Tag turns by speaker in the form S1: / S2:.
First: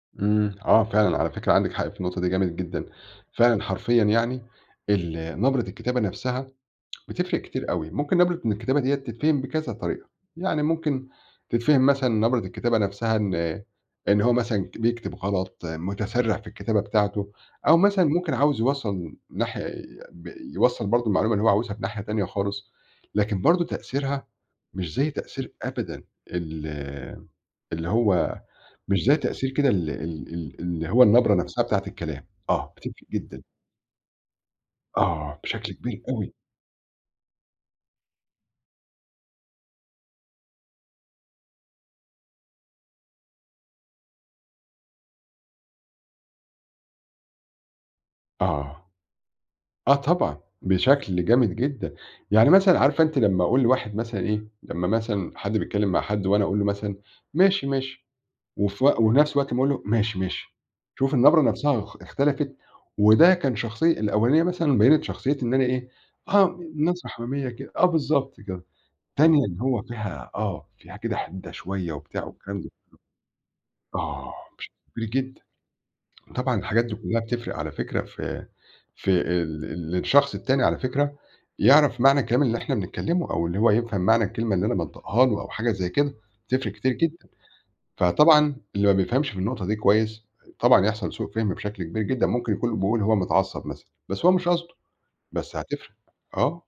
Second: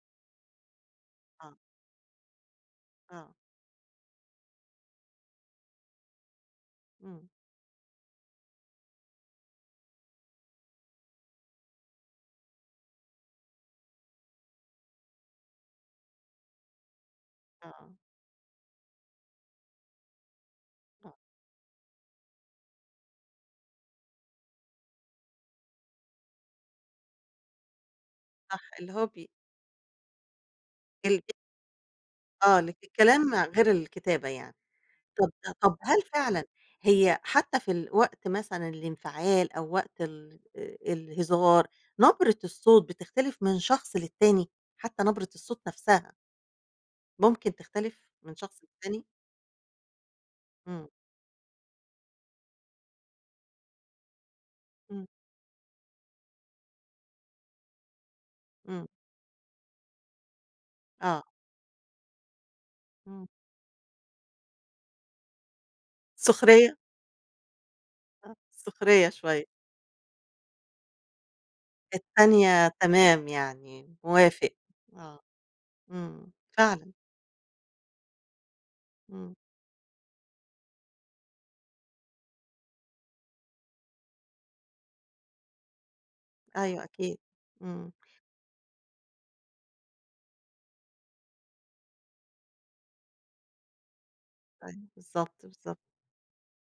S1: إمم. آه فعلًا، على فكرة
S2: آه.
S1: عَندِك حق في النقطة دي جامد جدًا.
S2: آه.
S1: فعلًا حرفيًا يعني، النَبرة الكتابة نَفسَها،
S2: إمم.
S1: بتفرِق كتير أوي. ممكن نَبرة من الكتابة دِيَّة تتفهم بكذا طريقة، يعني ممكن تتفهم مثلًا نَبرة الكتابة نَفسَها إن إن هو مثلًا ك بيكتب غلط، مُتسرِّع في الكتابة بتاعته، أو
S2: آه.
S1: مثلًا ممكن عاوز يوصَّل ناحية ب يوصَّل برضه
S2: آه.
S1: المعلومة اللي هو عاوزها في ناحية تانية خالص، لكن برضه تأثيرها مش زي تأثير أبدًا ال اللي هو
S2: صح، اللي
S1: مش
S2: هو
S1: زي
S2: بي
S1: تأثير كده ال ال ال اللي هو
S2: [unintelligible]
S1: النَبرة نَفسَها بتاعة الكلام.
S2: آه،
S1: آه،
S2: لكن
S1: بتفرِق
S2: الكلام
S1: جدًا.
S2: غير الكتابة يعني. طَب
S1: آه، بشكل
S2: طَب،
S1: كبير
S2: هل
S1: أوي.
S2: فعلًا هي حتّى في الوقت مثلًا الانفعال أو وقت ال آآ، الهزار، نَبرة الصوت بتختلف من شخص للتاني؟ حتّى نَبرة الصوت نَفسها ممكن تختلف من شخص
S1: آه.
S2: للتاني؟
S1: آه طبعًا،
S2: إمم.
S1: بشَكل جامد جدًا. يعني مثلًا عارفة أنتِ لمّا أقول لواحد مثلًا إيه، لمّا
S2: إمم.
S1: مثلًا حد بيتكلم مع حد وأنا أقول له مثلًا: "ماشي، ماشي." وف
S2: إمم.
S1: ونَفس الوقت أمّا أقول له: "ماشي، ماشي." شوف
S2: آه.
S1: النَبرة نَفسَها أخ اختلفت،
S2: إمم.
S1: وده كان شخصية الأولانية مثلًا بيّنِت شخصية إن أنا إيه، ها
S2: سخرية.
S1: م [unintelligible] حميمية كده آه
S2: آه،
S1: بالضبط كده.
S2: سخرية
S1: التانية
S2: شويّة.
S1: اللي هو فيها آه، فيها كده حِدَّة شويّة وبتاع والكلام
S2: التانية
S1: ده
S2: تمام يعني،
S1: كلّه. آه،
S2: موافق،
S1: بشكل كبير
S2: آه.
S1: جدًا.
S2: إمم،
S1: طبعًا الحاجات
S2: فعلًا.
S1: دي كلّها بتفرِق على فكرة في في
S2: إمم.
S1: ال للشخص التاني على فكرة يعرف معنى الكلام اللي إحنا بنتكلمه، أو اللي هو يفهَم معنى الكلمة اللي أنا بانطقها له أو حاجة زي كده، بتفرِق
S2: أيوَه
S1: كتير
S2: أكيد،
S1: جدًا.
S2: إمم.
S1: فطبعًا اللي ما بيفهمش في النقطة دي كويّس، طبعًا هيحصَل سوء فِهم بشَكل كبير جدًا، ممكن يكون بيقول هو متعصّب مثلًا بس هو مش قصده،
S2: أيوه. بالضبط،
S1: بس
S2: بالضبط.
S1: هتفرِق. آه.